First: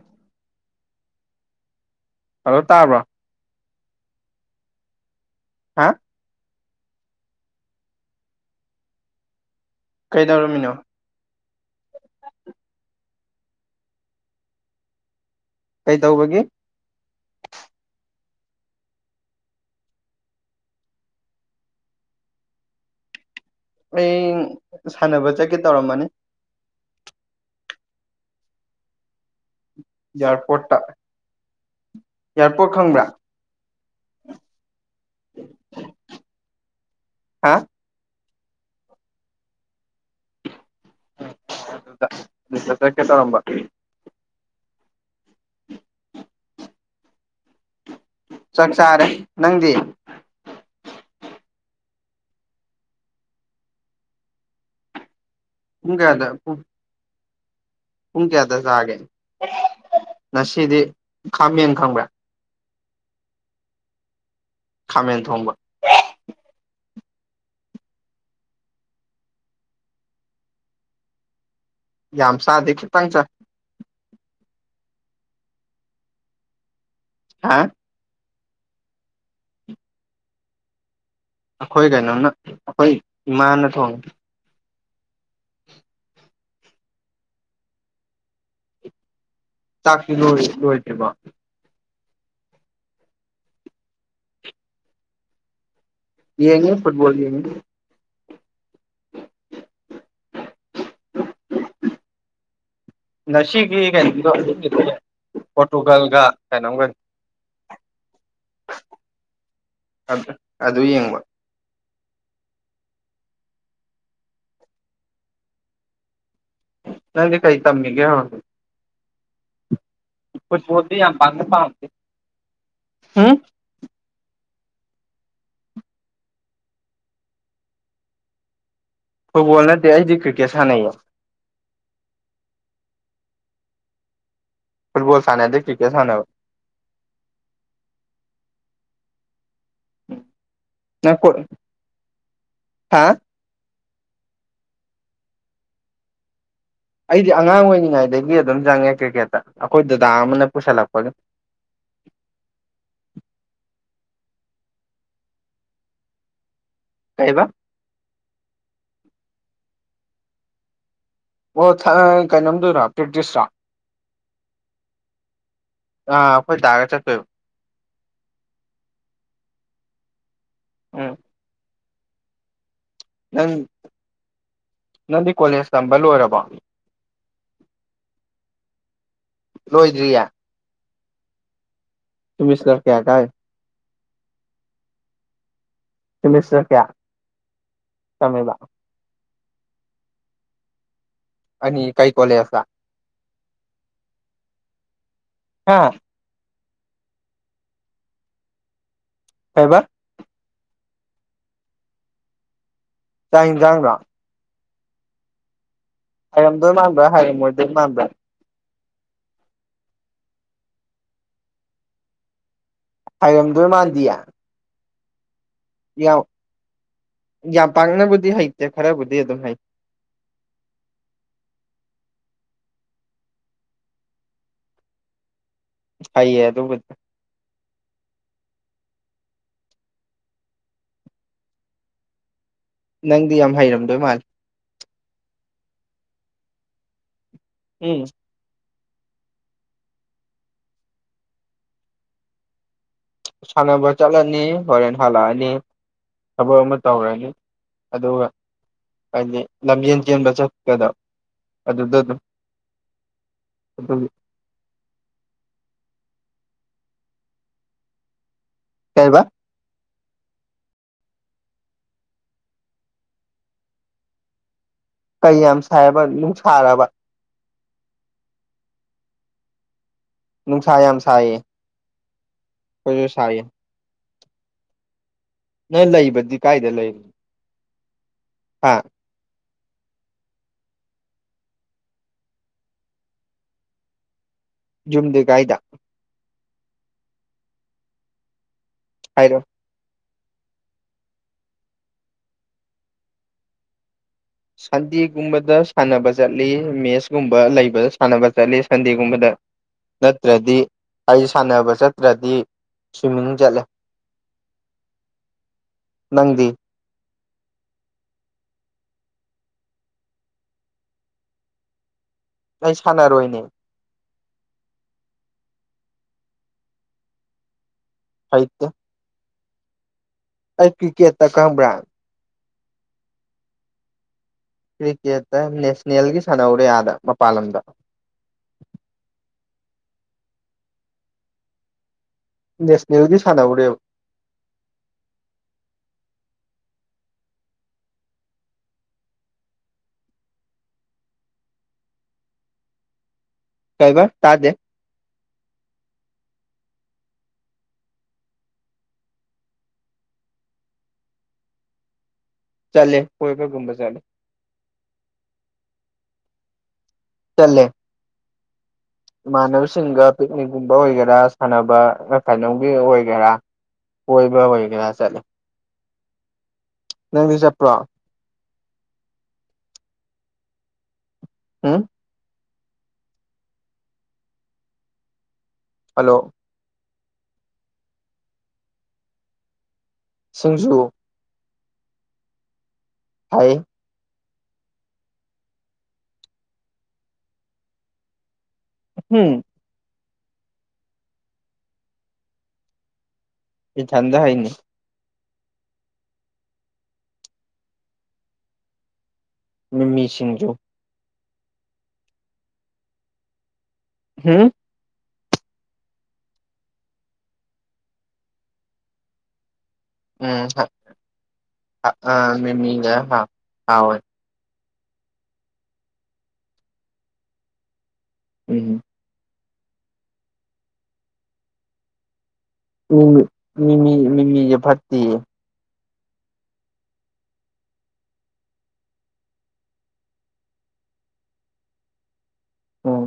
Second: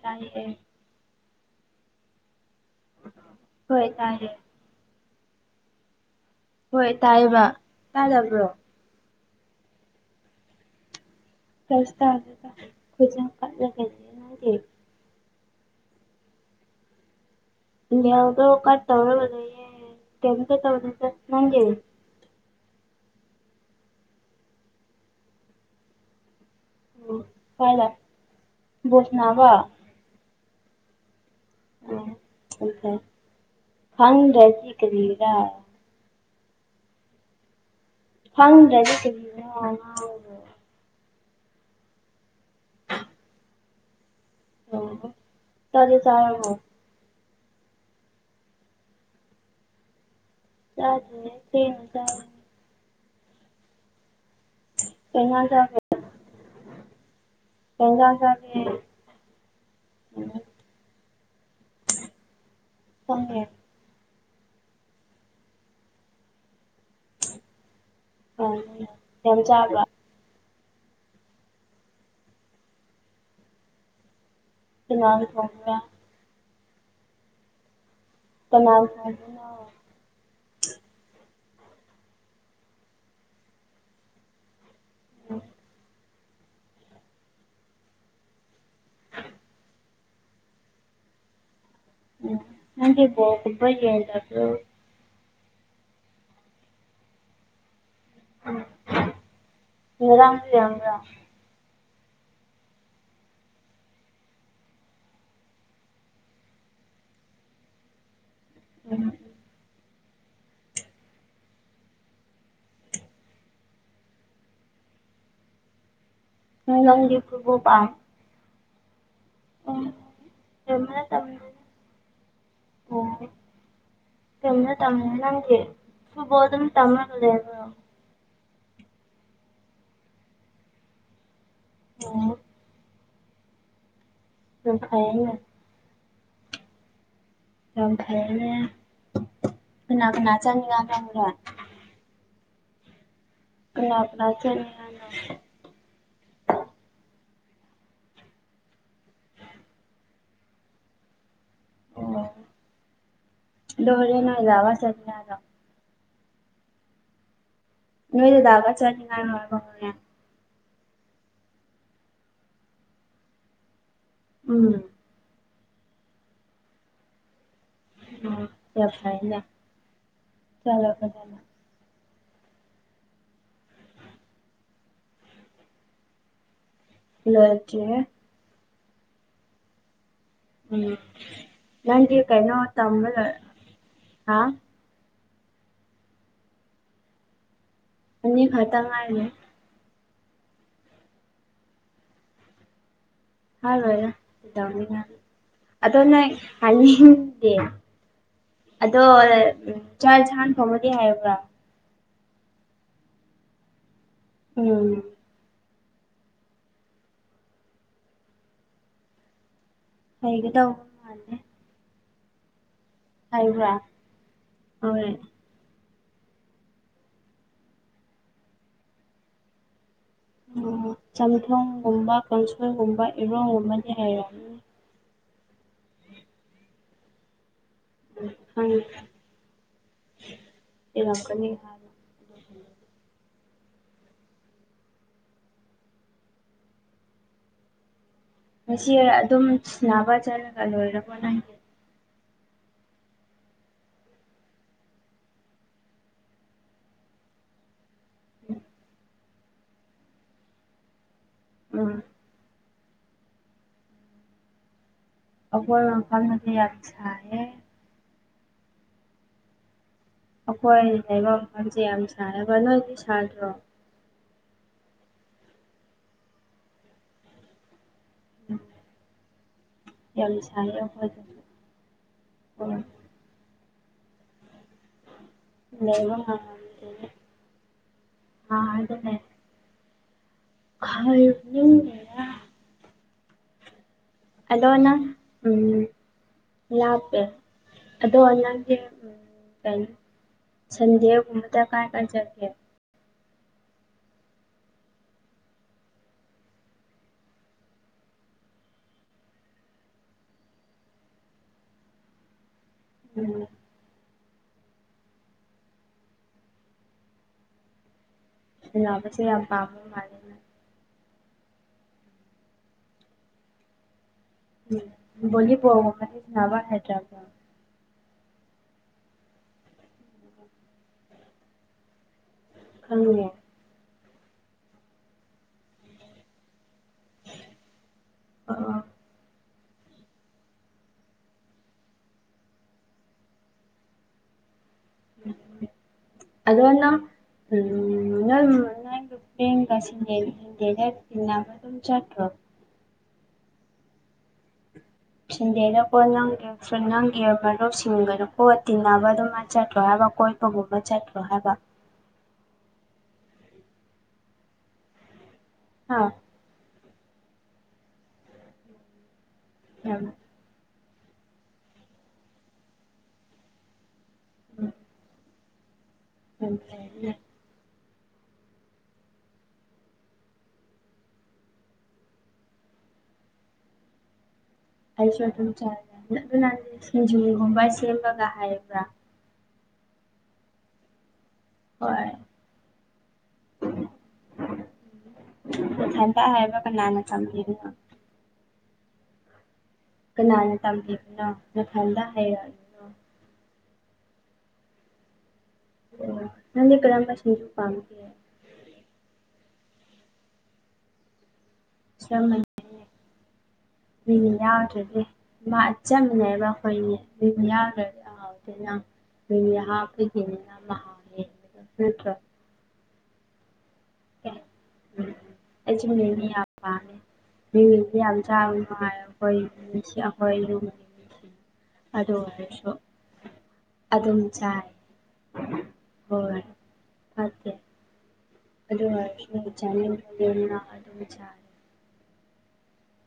ꯇ ꯍꯜꯂꯣ ꯇꯥꯕ꯭ꯔꯣ ꯍꯣꯏ ꯇꯥꯔꯦ ꯍꯥ ꯍꯣꯏ ꯇꯥꯏꯌꯦꯕ ꯇꯥꯗꯕ꯭ꯔꯣ ꯀꯩꯗꯧꯔꯝꯃꯤꯅꯣ ꯐꯁ ꯐꯖ ꯀꯥꯟꯅꯅꯥꯦ ꯀꯩꯗꯧꯕꯒꯤ [unintelligible] ꯀꯠ ꯇꯧꯔꯒ ꯂꯩꯌꯦ ꯀꯩꯝꯇ ꯇꯧꯗꯦꯗ ꯅꯪꯗꯤ ꯑꯩ ꯁꯥꯟꯅꯕ ꯆꯠꯀꯦ ꯇꯧꯔꯝꯃꯅꯤ ꯎ ꯐꯥꯏ ꯂ ꯣꯁꯅꯕ ꯌꯥꯖꯔꯄꯣꯣꯔ ꯎꯦ ꯐꯪ ꯔꯖꯤ ꯀꯗꯔ ꯍꯥ ꯍꯪ꯭ꯔ ꯑꯗꯨ ꯀꯦ ꯇꯔꯝꯕ ꯑꯣ ꯇꯗꯤꯦ ꯆꯔꯣ ꯆꯥꯛ ꯆꯥꯔꯦ ꯅꯪꯗꯤ ꯑꯗꯨꯖ ꯊ ꯆ ꯀꯩꯅꯗ [unintelligible] ꯎꯨꯡꯒꯥ ꯑꯗꯨꯡ [unintelligible] ꯀꯩ ꯏꯟꯖꯥꯡ ꯄꯨꯡ ꯀꯌꯥꯗ ꯆꯥꯒꯦ ꯎꯝ ꯉꯁꯤꯗꯤ ꯈꯥꯃꯦꯟ ꯈꯪꯕ꯭ꯔꯥ ꯈꯪꯉꯦ ꯈꯥꯃꯦꯟ ꯊꯣꯡꯕ ꯌꯥꯝ ꯆꯥꯕ ꯌꯥꯝ ꯆꯥꯗꯦ ꯈꯤꯇꯪ ꯆꯥꯏ ꯀꯅꯥꯅ ꯊꯣꯡꯕꯔꯥ ꯍꯥ ꯀꯅꯥꯅ ꯁ [unintelligible] [inaudible] ꯑꯩꯈꯣꯏ ꯀꯩꯅꯣꯅ ꯑꯩꯈꯣꯏ ꯏꯃꯥꯅ ꯊꯣꯡꯉꯦ ꯑ [unintelligible] ꯆꯥꯛꯇꯤ ꯂꯣꯏ ꯂꯣꯏꯗ꯭ꯔꯤꯕꯣ ꯎꯝ ꯅꯪꯗꯤ ꯕꯣꯜ ꯒꯨꯝꯕ ꯌꯦꯡꯗꯕꯔꯣ ꯌꯦꯡꯉꯦ ꯐꯨꯠꯕꯣꯜ ꯌꯦꯡꯉꯦ [unintelligible] ꯌꯥꯝꯕ꯭ꯔꯥ [inaudible] ꯉꯁꯤꯒꯤ ꯀꯩꯅꯣꯗꯣ ꯄꯣꯔꯇꯨꯒꯜꯒ ꯀꯩꯅꯣꯝꯒ [inaudible] ꯑꯗꯨ ꯌꯦꯡꯕ ꯅꯪꯗꯤ ꯐꯨꯠꯕꯣꯜ ꯀꯩ ꯄꯝ ꯇꯝꯃꯤꯒꯦ ꯍꯧꯖꯤꯛ [unintelligible] ꯐꯨꯠꯕꯣꯜꯗꯤ ꯌꯥꯝ ꯄꯥꯝꯅ ꯄꯥꯝꯗꯦ ꯎꯝ ꯀꯅ ꯇꯝ ꯅꯪꯒꯨ ꯐꯨꯠꯕꯥ ꯑꯗꯨꯝ ꯇꯝ ꯂꯩꯅ ꯐꯨꯠꯕꯣꯜ ꯅꯠꯇꯦ ꯑꯩꯗꯤ ꯀ꯭ꯔꯤꯀꯦꯠ ꯁꯥꯟꯅꯩꯌꯦ ꯑꯣ ꯌꯥꯝ ꯐꯨꯠꯕꯣꯜ ꯐꯩꯌꯦꯅꯦ ꯁꯥꯟꯅꯗꯦ ꯀ꯭ꯔꯤꯀꯦꯠ ꯁꯥꯟꯅꯕ ꯑꯥꯝ ꯐꯔꯦꯅꯦ ꯀꯅꯥ ꯀꯅꯥ ꯆꯅꯤꯡ ꯅ [unintelligible] ꯀ ꯍꯥꯥ ꯀꯅꯥ ꯀꯅꯥ ꯆꯠꯅꯤ ꯑ [unintelligible] ꯑꯩꯗꯤ ꯑꯉꯥꯡ ꯑꯣꯏꯔꯤꯉꯩꯗꯒꯤ ꯑꯗꯨꯝ ꯆꯪꯉꯦ ꯀ꯭ꯔꯤꯛꯀꯦꯠꯇ ꯑꯩꯈꯣꯏ ꯗꯗꯥ ꯑꯃꯅ ꯄꯨꯁꯜꯂꯛꯄꯒꯤ ꯑꯣ ꯗꯧꯔꯦ ꯅꯒ ꯋꯥ ꯆꯗꯅ [unintelligible] ꯀꯩꯕ ꯅꯣꯏ ꯗꯗꯥꯒ ꯆꯠꯅꯤ ꯍꯥꯏꯕꯔꯥꯕꯥ ꯍꯣꯔꯦꯟ ꯑꯣ [unintelligible] ꯄ꯭ꯔꯤꯛꯇꯤꯁꯔꯣ ꯎꯝ ꯑ ꯑꯩꯈꯣꯏ ꯗꯒꯥ ꯆꯠꯇꯣꯏꯕ ꯆꯠ ꯐꯖꯅ ꯆꯠꯂꯣ ꯎꯝ ꯐꯖꯅ ꯅꯪ ꯅꯪꯗꯤ ꯀꯣꯂꯦꯖ ꯇꯝꯕ ꯂꯣꯏꯔꯕꯣ ꯂꯣꯏꯗ꯭ꯔꯤꯍꯦ ꯂꯣꯏꯗ꯭ꯔꯤꯌꯥ ꯎꯝ ꯅꯪꯗꯤ ꯀꯩꯅꯣ ꯁꯤꯃꯤꯁꯇꯔ ꯀꯌꯥ ꯇꯝꯕ ꯀꯥꯏ ꯂꯣꯏ ꯍꯥ ꯀꯣꯂꯦꯖ ꯆꯠꯄꯔꯥ ꯑꯅꯤ ꯈꯇꯪ ꯉꯥꯏꯔꯤꯅꯦ ꯑꯅꯤ ꯀꯩ ꯀꯣꯂꯦꯖꯇꯥ ꯍꯥꯏꯔꯣꯏꯗꯥ ꯀꯩꯗꯧꯅꯤ ꯍꯥꯏꯔꯥ ꯍꯥ ꯑꯗꯣ ꯅꯪ ꯍꯥꯏꯅꯤꯡꯗꯦ ꯑꯗꯣ ꯀꯩꯕ ꯆꯥꯛ ꯏꯟꯁꯥꯡ ꯊꯣꯡꯕꯗꯤ ꯍꯩꯔꯕ꯭ꯔꯥ ꯆꯥꯛ ꯏꯟꯖꯥꯡꯔꯣ ꯎꯝ ꯍꯩꯔꯝꯗꯣꯏ ꯃꯥꯟꯕ꯭ꯔꯥ ꯍꯩꯔꯝꯃꯣꯏꯗꯣꯏ ꯃꯥꯟꯕ꯭ꯔꯥ ꯍꯩꯒꯗꯧ [inaudible] ꯍꯩꯔꯝꯗꯣꯏ ꯍꯥꯏꯕ꯭ꯔꯥ ꯃꯥꯟꯗꯤꯌꯦ ꯍꯣꯏ ꯌꯥꯝ ꯄꯥꯡꯅꯕꯨꯗꯤ ꯍꯩꯇꯦ ꯈꯔꯕꯨꯗꯤ ꯑꯗꯨꯝ ꯍꯩ ꯆꯝꯊꯣꯡꯒꯨꯝꯕ ꯀꯥꯡꯁꯣꯏꯒꯨꯝꯕ ꯏꯔꯣꯡꯒꯨꯝꯕꯗꯤ ꯍꯥꯏꯔꯝꯅꯤ ꯍꯩꯌꯦ ꯑꯗꯨꯕꯨꯗꯤ ꯍꯌꯦꯡ ꯂꯀꯅꯤ ꯅꯪꯗꯤ ꯌꯥꯝ ꯍꯩꯔꯝꯗꯣꯏ ꯃꯥꯜꯂꯤ ꯎꯝ ꯉꯁꯤ ꯑꯗꯨꯝ ꯁꯅꯕ ꯆꯠꯂꯒ ꯂꯣꯏꯔꯕꯣ ꯅꯪꯒꯤ ꯁꯥꯟꯅꯕ ꯆꯠꯂꯅꯤ ꯍꯣꯔꯦꯟ ꯍꯜꯂꯛꯑꯅꯤ ꯊꯕꯛ ꯑꯃ ꯇꯧꯔꯅꯤ ꯑꯗꯨꯒ ꯍꯥꯏꯗꯤ ꯂꯝꯖꯦꯟ ꯆꯦꯟꯕ ꯆꯠꯄꯗ ꯎꯝ ꯑꯗꯨꯗꯥ ꯑꯗꯨꯝ ꯑꯗꯨꯒꯤ ꯑꯈꯣꯏ ꯃꯐꯝꯗꯗꯤ ꯌꯥꯝ ꯁꯥꯏꯌꯦ ꯀꯩꯕꯥ ꯑꯩꯈꯣꯏ ꯂꯩꯕ ꯃꯐꯝꯁꯦ ꯌꯥꯝ ꯁꯥꯏ ꯍꯥꯏꯕꯥ ꯅꯣꯏ ꯑꯗꯨ ꯁꯥꯗ꯭ꯔꯣ ꯀꯩ ꯌꯥꯝ ꯁꯥꯏꯔꯕ ꯅꯨꯡ ꯁꯥꯔꯕ ꯎꯝ ꯌꯥꯝ ꯁꯥꯏ ꯅꯨꯡꯁꯥ ꯌꯥꯝ ꯑꯩꯈꯣꯏ ꯑꯗꯨ ꯈꯣꯏꯁꯨ ꯁꯥꯏꯌꯦ ꯅꯣꯏ ꯂꯩꯕ ꯂꯩꯕꯗꯤ ꯀꯥꯏꯗ ꯉꯝꯗꯦꯅꯦ ꯂꯩꯔꯤꯅꯣ ꯑꯥꯗꯅꯦ [unintelligible] ꯑꯗꯣ ꯌꯨꯝꯗꯤ ꯀꯥꯏꯗ ꯎꯝ ꯂꯥꯄꯦ [unintelligible] ꯍꯥꯏꯔꯣ ꯎꯝ ꯁꯟꯗꯦ ꯒꯨꯝꯕꯗꯥ ꯀꯥꯏ ꯀꯥꯏ ꯆꯠꯀꯦ ꯁꯟꯗꯦꯒꯨꯝꯕꯗ ꯁꯥꯟꯅꯕ ꯆꯠꯂꯤ ꯃꯦꯁꯀꯨꯝꯕ ꯂꯩꯕꯗ ꯁꯥꯟꯅꯕ ꯆꯠꯂꯤ ꯁꯟꯗꯦꯒꯨꯝꯕꯗ ꯅꯠꯇ꯭ꯔꯗꯤ ꯑꯩꯁꯨ ꯁꯥꯟꯅꯕ ꯆꯠꯇ꯭ꯔꯗꯤ ꯁ꯭ꯋꯤꯃꯤꯡ ꯎꯝ ꯆꯠꯂꯦ ꯅꯪꯗꯤ ꯁꯅꯕꯁꯦ ꯌꯥꯝ ꯄꯥꯝꯕꯥ ꯃꯥꯜꯂꯤ ꯑꯩ ꯁꯥꯟꯅꯔꯣꯏꯅꯦ ꯕꯣꯂꯤ ꯕꯣꯜ ꯒꯨꯝꯕꯗꯤ ꯁꯥꯅꯕꯥ ꯍꯩꯇꯕꯔꯣ [unintelligible] ꯑꯩ ꯀ꯭ꯔꯤꯛꯀꯦꯠꯇ ꯈꯪꯕ꯭ꯔꯥ ꯈꯪꯉꯤꯅꯦ ꯀ꯭ꯔꯤꯀꯦꯠꯇ ꯅꯦꯁꯅꯦꯜꯒꯤ ꯁꯥꯟꯅꯧꯔꯦ ꯑꯥꯗ ꯃꯄꯥꯟ ꯂꯝꯗ ꯑꯥ ꯅꯦꯁꯅꯦꯜꯒꯤ ꯁꯥꯟꯅꯔꯨꯔꯦꯕ ꯑꯗꯣ ꯅꯪ ꯎꯝ ꯅꯪ ꯑꯗꯨꯃꯥꯏ [unintelligible] ꯑꯗꯨꯝ ꯆꯠꯈ꯭ꯔꯣ ꯀꯩꯕ ꯇꯥꯗꯦ ꯁꯟꯗꯦꯗꯥ [unintelligible] ꯅꯪꯒꯤ ꯃꯔꯨꯞꯁꯤꯡꯒꯗꯀꯣ ꯇꯤꯟꯅꯕꯗꯣ ꯃꯥ ꯆꯠꯂꯣꯏ ꯍꯥꯏꯕ ꯀꯣꯏꯕꯒꯨꯝꯕ ꯆꯠꯂꯣꯏ ꯍꯥꯏꯕ ꯆꯠꯂꯦ ꯀꯣꯏꯕꯒꯨꯝꯕ ꯆꯠꯂꯦ ꯍꯥꯥ ꯆꯠꯂꯦ ꯌꯥꯝ ꯏꯃꯥꯟꯅꯕꯁꯤꯡꯒ ꯄꯤꯛꯅꯤꯛꯒꯨꯝꯕ ꯑꯣꯏꯒꯦꯔꯥ ꯁꯥꯟꯅꯕ [unintelligible] ꯑꯣꯏꯒꯦꯔꯥ ꯀꯣꯏꯕꯥ ꯑꯣꯏꯒꯦꯔꯥ ꯆꯠꯂꯦ ꯌꯥꯝ ꯐꯩꯅꯦ ꯆꯠꯄꯔꯣ ꯍꯨꯝ ꯑꯩꯁꯨ ꯑꯗꯨꯝ ꯍꯜꯂꯣ ꯆꯠꯂꯦ ꯑꯗꯨ ꯅꯡ ꯁꯤꯡꯖꯨꯒꯨꯝꯕ ꯁꯦꯝꯕꯒꯥ ꯍꯩꯕꯔꯥ ꯁꯤꯡꯖꯨ ꯍꯣꯏ ꯍꯥꯏ ꯅꯊꯟꯗ ꯍꯥꯏꯕ ꯀꯅꯥꯅ [unintelligible] ꯎꯝ ꯀꯅꯥꯅ ꯇꯝꯕꯤꯕꯅ‌ꯣ ꯅꯊꯟꯗꯥ ꯍꯥꯏꯌ‌ꯣ ꯏꯊꯟꯗ ꯍꯥꯏꯅꯤ ꯑꯣ ꯅꯪꯗꯤ ꯀ꯭ꯔꯝꯕ ꯁꯤꯟꯖꯨ ꯄꯥꯝꯒꯦ ꯃꯤꯃꯤ ꯁꯤꯡꯖꯨ ꯆꯞ ꯃꯥꯟꯅꯩꯅ‌ꯦ ꯃꯤꯃꯤ ꯎꯝ ꯌꯥꯎꯗꯔꯗꯤ [unintelligible] ꯎꯝ ꯍꯣꯏ ꯑ ꯑ ꯃꯤꯃꯤ ꯍꯥꯞꯄ ꯍꯧꯌ‌ꯦ ꯑꯦꯁꯨ ꯃꯤꯃꯤ ꯌꯥꯝ ꯄꯥꯝꯃ‌ꯦ [unintelligible] ꯆꯥꯡ ꯎꯝ ꯅꯥꯏ ꯑꯩꯈꯣꯏ [unintelligible] ꯑꯣ ꯃꯤꯃꯤ ꯑꯗꯨꯝ ꯃꯤꯃꯤꯁ‌ꯦ ꯆꯥꯏ ꯐꯠꯇ‌ꯦꯌ‌ꯦ ꯍꯣꯏ ꯐꯠꯇꯦ ꯑꯗꯨ ꯑꯣꯏꯔꯁꯨ ꯆꯅꯤꯡꯕꯒꯤ ꯉꯔꯥꯡ ꯑꯗꯨꯝ ꯆꯥꯏ ꯎꯝ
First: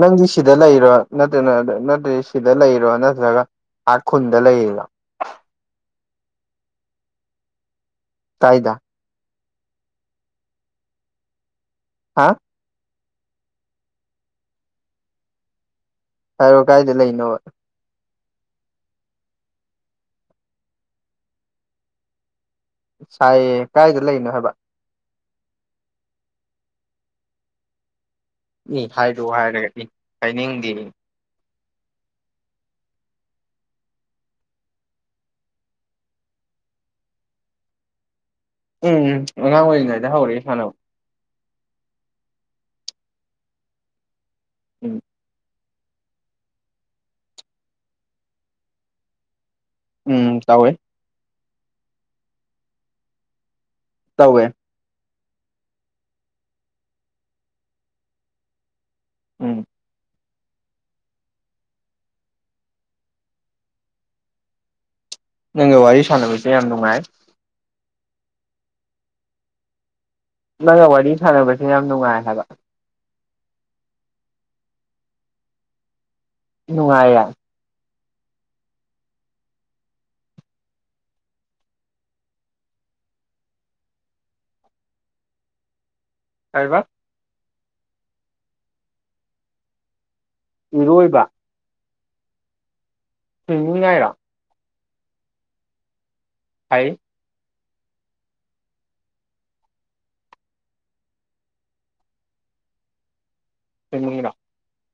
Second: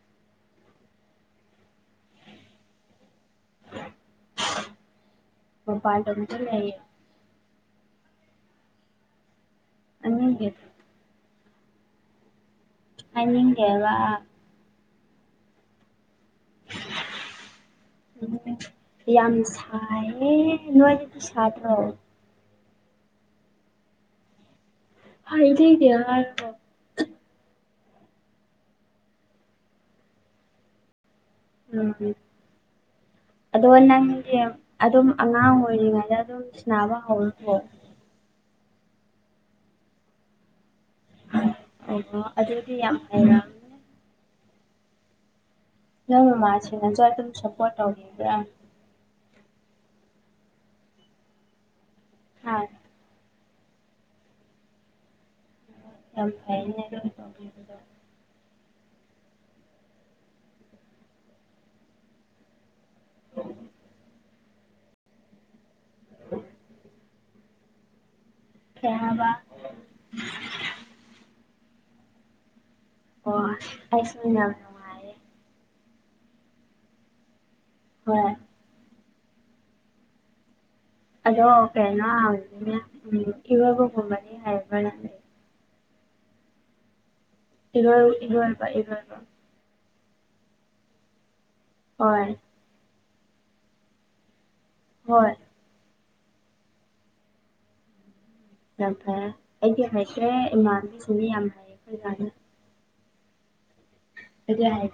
ꯅꯪꯗꯤ ꯁꯤꯗ ꯂꯩꯔꯣ ꯅꯠꯇ꯭ꯔꯅ ꯅꯠꯇ꯭ꯔꯗꯤ ꯁꯤꯗ ꯂꯩꯔꯣ ꯅꯠꯇ꯭ꯔꯒ ꯑꯥ ꯈꯨꯟꯗ ꯂꯩꯔꯤꯔꯣ ꯃꯄꯥꯜꯂꯝꯗ ꯂꯩꯌꯦ ꯇꯥꯏꯗ [unintelligible] ꯍꯥꯥ ꯍꯥꯏꯅꯤꯡꯗꯦꯕꯥ ꯍꯥꯏꯔꯣ ꯀꯥꯏꯗ ꯂꯩꯅꯣꯕ ꯑꯗꯨꯅ‌ꯦ ꯌꯥꯝ ꯁꯥꯏꯌꯦ ꯅꯣꯏꯗꯗꯤ ꯁꯥꯥꯗ꯭ꯔꯣ ꯁꯥꯏꯌꯦ ꯀꯥꯏꯗ ꯂꯩꯅꯣ ꯍꯥꯏꯕ ꯍꯥꯏꯅꯤꯡꯗ‌ꯦ ꯍꯥꯏꯔꯒ ꯏ ꯍꯥꯏꯔꯛꯑꯣ ꯍꯥꯏꯔꯒ ꯏ ꯍꯥꯏꯅꯤꯡꯗꯦꯌꯦ ꯎꯝ ꯑꯗꯣ ꯅꯪꯗꯤ ꯑꯗꯨꯝ ꯑꯉꯥꯡ ꯑꯣꯏꯔꯤꯉꯩꯗ ꯑꯗꯨꯝ ꯁꯥꯟꯅꯕ ꯍꯧꯔꯕ‌ꯣ ꯎꯝ ꯑꯉꯥꯡ ꯑꯣꯏꯔꯤꯉꯩꯗ ꯍꯧꯔꯛꯑꯦ ꯁꯥꯟꯅꯕ ꯑꯣ ꯑꯗꯨꯗꯤ ꯌꯥꯝ ꯐꯩꯅ ꯎꯝ ꯅꯪ ꯃꯃꯥꯁꯤꯡꯅꯁꯨ ꯑꯗꯨꯝ ꯁꯞꯄꯣꯔꯠ ꯇꯧꯕꯤꯕ꯭ꯔꯥ ꯎꯝ ꯇꯧꯏ [unintelligible] ꯇꯧꯋꯦ ꯌꯥꯝ ꯐꯩꯅ‌ꯦ ꯑꯗꯨ ꯇꯧꯕꯤꯕꯗ‌ꯣ ꯎꯝ ꯅꯪꯒ ꯋꯥꯔꯤ ꯁꯥꯟꯅꯕꯁꯦ ꯌꯥꯝ ꯅꯨꯡꯉꯥꯏ ꯀꯩ ꯍꯥꯏꯕ ꯅꯪꯒ ꯋꯥꯔꯤ ꯁꯥꯟꯅꯕꯁꯦ ꯌꯥꯝ ꯅꯨꯡꯉꯥꯏ ꯍꯥꯏꯕ ꯑꯣ ꯑꯩꯁꯨ ꯌꯤꯝꯅ ꯅꯨꯡꯉꯥꯏꯌ‌ꯦ ꯍꯣꯏ ꯑꯗꯣ ꯀꯩꯅꯣ‌ ꯎꯝ ꯏꯔ‌ꯣꯟꯕꯒꯨꯝꯕꯅꯤ ꯍꯩꯕꯔꯥ ꯅꯪ ꯀꯩꯕ ꯏꯔꯣꯟ ꯏꯔꯣꯟꯕ ꯏꯔꯣꯟꯕ ꯏꯔꯣꯏꯕ ꯍꯣꯏ [unintelligible] ꯍꯣꯏ ꯍꯥꯏ ꯌꯥꯝ ꯐꯔꯦ ꯑꯩꯗꯤ ꯍꯩꯇꯦ ꯏꯃꯥꯟꯕꯤꯁꯤꯗꯤ ꯌꯥꯝ ꯍꯩꯕ ꯃꯥꯜꯂꯦ [unintelligible] ꯑꯩꯗꯤ ꯍꯩ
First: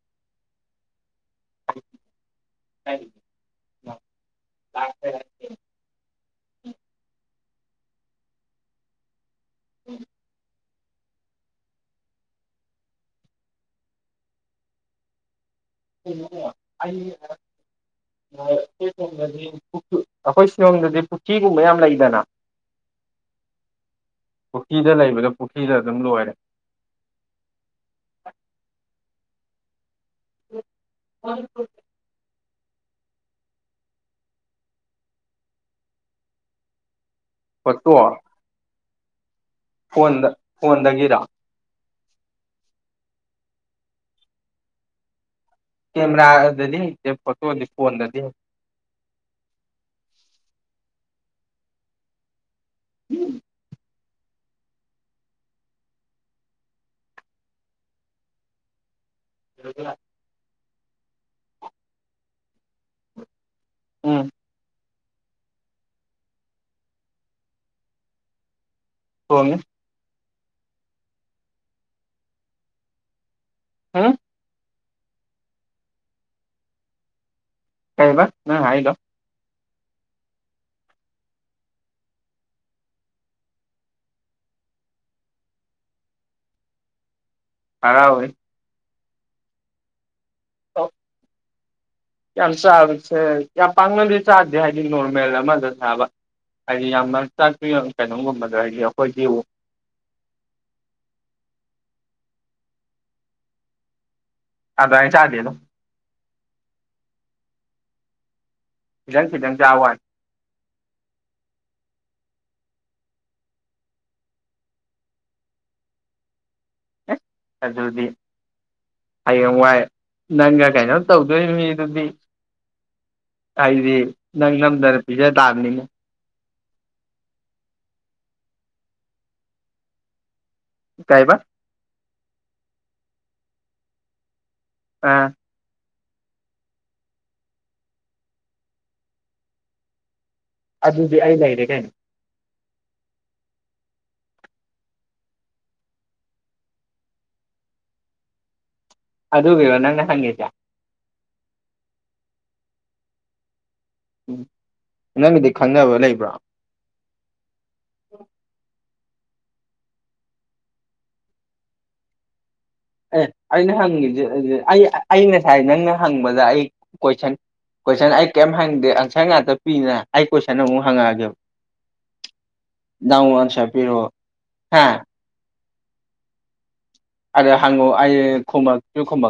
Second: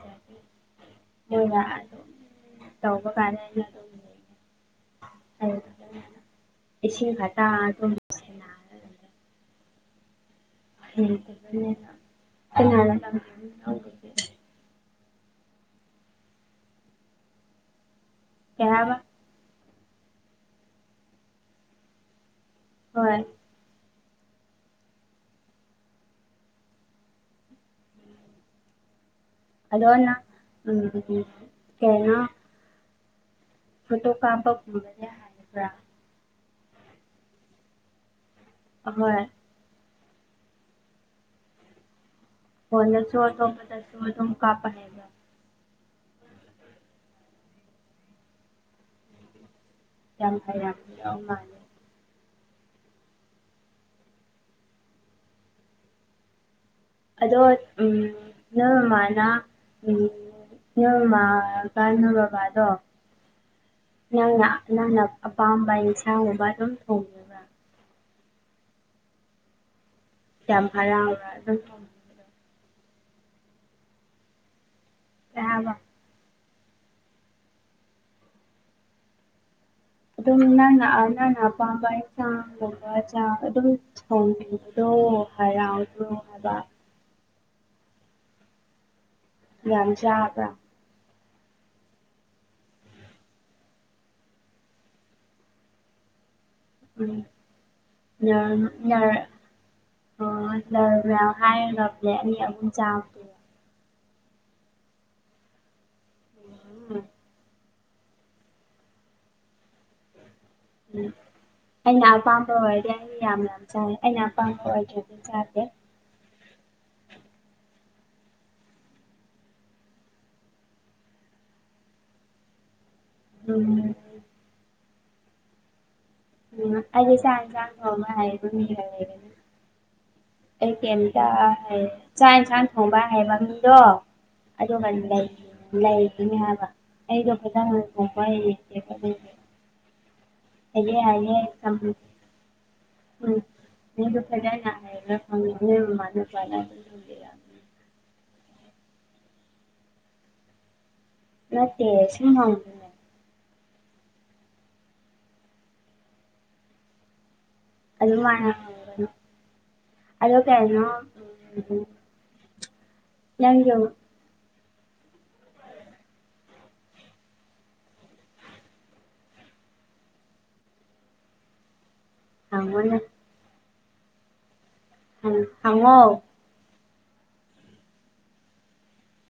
[unintelligible] ꯏꯁꯤꯡ ꯈꯇꯥ ꯑꯗꯨꯝ [unintelligible] [unintelligible] ꯀ [unintelligible] [unintelligible] [inaudible] [inaudible] ꯀꯩ ꯍꯥꯏꯕ ꯑꯩꯈꯣꯏ ꯁꯤꯂꯣꯡꯗꯗꯤ ꯄꯨꯈ꯭ꯔꯤꯒꯨꯝꯕ ꯌꯥꯝ ꯂꯩꯗꯅ ꯍꯣꯏ ꯄꯨꯈ꯭ꯔꯤꯗ ꯂꯩꯕꯗꯣ ꯄꯨꯈ꯭ꯔꯤꯗ ꯑꯗꯨꯝ ꯂꯣꯏꯔꯦ ꯑꯗꯣ ꯅꯪ ꯎꯝ ꯀꯩꯅꯣ ꯐꯣꯇꯣ ꯀꯥꯝꯄ ꯒꯨꯝꯕꯗꯤ ꯍꯩꯕ꯭ꯔꯥ ꯐꯣꯠꯇꯣ ꯍꯣꯏ ꯐꯣꯟꯗ ꯐꯣꯟꯗꯒꯤꯔꯣ ꯐꯣꯟꯗꯁꯨ ꯑꯇꯣꯞꯄꯗꯁꯨ ꯑꯗꯨꯝ ꯀꯥꯞꯄ ꯍꯩ ꯀꯦꯃꯦꯔꯥꯗꯗꯤ ꯍꯩꯇꯦ ꯐꯣꯇꯣꯗꯤ ꯐꯣꯟꯗꯗꯤ ꯍꯩ ꯌꯥꯝ ꯍꯩꯔꯝꯗꯧ ꯃꯥꯥꯟ [unintelligible] [unintelligible] ꯑꯗꯣ ꯎꯝ ꯅꯣꯏ ꯃꯃꯥꯅ ꯎꯝ [unintelligible] ꯅꯣꯏ ꯕꯕꯥꯗꯣ ꯎꯝ ꯅꯪꯅ ꯅꯪꯅ ꯑꯄꯥꯝꯕ ꯏꯟꯁꯥꯡꯒꯨꯝꯕ ꯑꯗꯨꯝ ꯊꯣꯡ ꯄꯔꯣꯃꯤꯁ ꯌꯥꯝ ꯍꯔꯥꯎꯔꯦ [unintelligible] ꯍꯥ [unintelligible] ꯀꯩ ꯑꯕ ꯅꯪ ꯍꯥꯏꯗꯣ ꯑꯗꯨꯝ ꯅꯪ ꯅꯪꯅ ꯑꯄꯥꯝꯕ ꯏꯟꯁꯥꯡꯒꯨꯝꯕ ꯆꯥꯛ ꯑꯗꯨꯝ ꯊꯣꯡꯈꯤꯕꯗꯣ ꯍꯔꯥꯎꯗ꯭ꯔꯣ ꯍꯥꯏꯕ ꯍꯔꯥꯎꯋꯤ ꯌꯥꯝ ꯆꯥꯕ꯭ꯔ ꯑꯧ [unintelligible] ꯌꯥꯝ ꯆꯥꯕꯁꯦ ꯌꯥꯝ ꯄꯥꯛꯅꯗꯤ ꯆꯥꯗꯦ ꯍꯥꯏꯗꯤ ꯅꯣꯔꯃꯦꯜ ꯑꯃꯗ ꯆꯥꯕ ꯍꯥꯏꯗꯤ ꯌꯥꯝꯅ ꯎꯝ ꯆꯥꯛꯄ ꯀꯩꯅꯣꯒꯨꯝꯕꯗꯣ ꯅꯔ ꯍꯥꯏꯗꯤ ꯅꯔ ꯑꯩꯈꯣꯏꯗꯤ ꯑꯣ [unintelligible] ꯑꯗꯥꯏ ꯆꯥꯗꯦꯗ [unintelligible] ꯈꯤꯇꯪ ꯈꯤꯇꯪ ꯆꯥꯕ ꯋꯥꯅꯤ ꯎꯝ ꯑꯩꯅ ꯑꯄꯥꯝꯕ ꯑꯣꯏꯔꯗꯤ ꯑꯩ ꯌꯥꯝ ꯌꯥꯝ ꯆꯥꯏ ꯑꯩꯅ ꯑꯄꯥꯝꯕ ꯑꯣꯏꯗ꯭ꯔꯗꯤ ꯆꯥꯗꯦ ꯑꯁ ꯑꯗꯨꯗꯤ ꯍꯌꯦꯡ ꯋꯥꯏ ꯅꯪꯒ ꯀꯩꯅꯣ ꯇꯧꯗꯣꯔꯤꯕ ꯃꯤꯗꯨꯗꯤ ꯎꯝ ꯍꯥꯏꯗꯤ ꯅꯪ ꯅꯝꯗꯅ ꯄꯤꯖ ꯇꯥꯕꯅꯤꯅ ꯎꯝ ꯑ ꯆꯥꯡ ꯆꯥꯥꯡ ꯐꯕ ꯍꯥꯏꯣ ꯃꯤꯔ ꯑꯩ ꯀꯩꯝꯇ ꯀꯩꯕ ꯍꯥꯏ ꯆꯥꯛ ꯌꯦꯟꯁꯥꯡ ꯊꯣꯡꯕ ꯍꯥꯏꯕ ꯃꯤꯡꯗꯣ ꯑꯗꯨꯒ ꯑꯥ ꯂꯩꯈꯤꯅꯦ ꯍꯥꯏꯕ ꯑꯩꯗꯣ ꯐꯖꯪ ꯍꯊꯣꯛꯄ ꯍꯦ ꯍꯦ ꯑꯗꯨꯗꯤ ꯑꯩ ꯍꯥꯏꯌꯦꯦ ꯂꯩꯔꯦ ꯀꯝꯄ ꯀꯩꯅꯣ ꯎꯝ ꯃꯤꯗꯨ ꯐꯗꯅ ꯍꯥꯏꯕ ꯐꯪꯅꯦ ꯃꯅ ꯄꯂ ꯑꯗꯨ ꯂꯩꯔ ꯑꯗꯨꯗ ꯑꯣꯏꯕꯣ ꯅꯪ ꯍꯪꯦꯇ ꯃꯦ ꯁꯥꯡ ꯎ ꯅꯪꯒꯤꯗꯤ ꯈꯪꯅꯕ ꯂꯩꯕ꯭ꯔꯣ ꯑꯗꯨ ꯃꯥ ꯑꯗꯣ ꯀ ꯍꯥꯏꯅꯣ ꯑꯦ ꯑꯩꯅ ꯍꯪꯉꯁꯤꯦ ꯑꯩ ꯑꯩ ꯉꯁꯥꯏ ꯅꯪꯅ ꯍꯪꯕꯗ ꯑꯩ ꯀꯣꯏꯁꯟ ꯀꯣꯏꯁꯟ ꯑꯩ ꯀꯔꯤꯝ ꯍꯪꯗꯦ ꯑꯟꯁꯔ ꯉꯥꯛꯇ ꯄꯤꯗꯅ ꯑꯩ ꯀꯣꯏꯁꯟ ꯑꯃꯨꯛ ꯍꯪꯉꯛꯑꯒꯦꯕ ꯊꯪꯒꯅꯦ ꯇꯉꯟꯁ ꯄꯤꯔꯣ ꯍꯥ ꯎꯝ ꯊꯉꯣ ꯑ ꯍꯪꯉꯣ ꯑ ꯀꯥ ꯀꯥ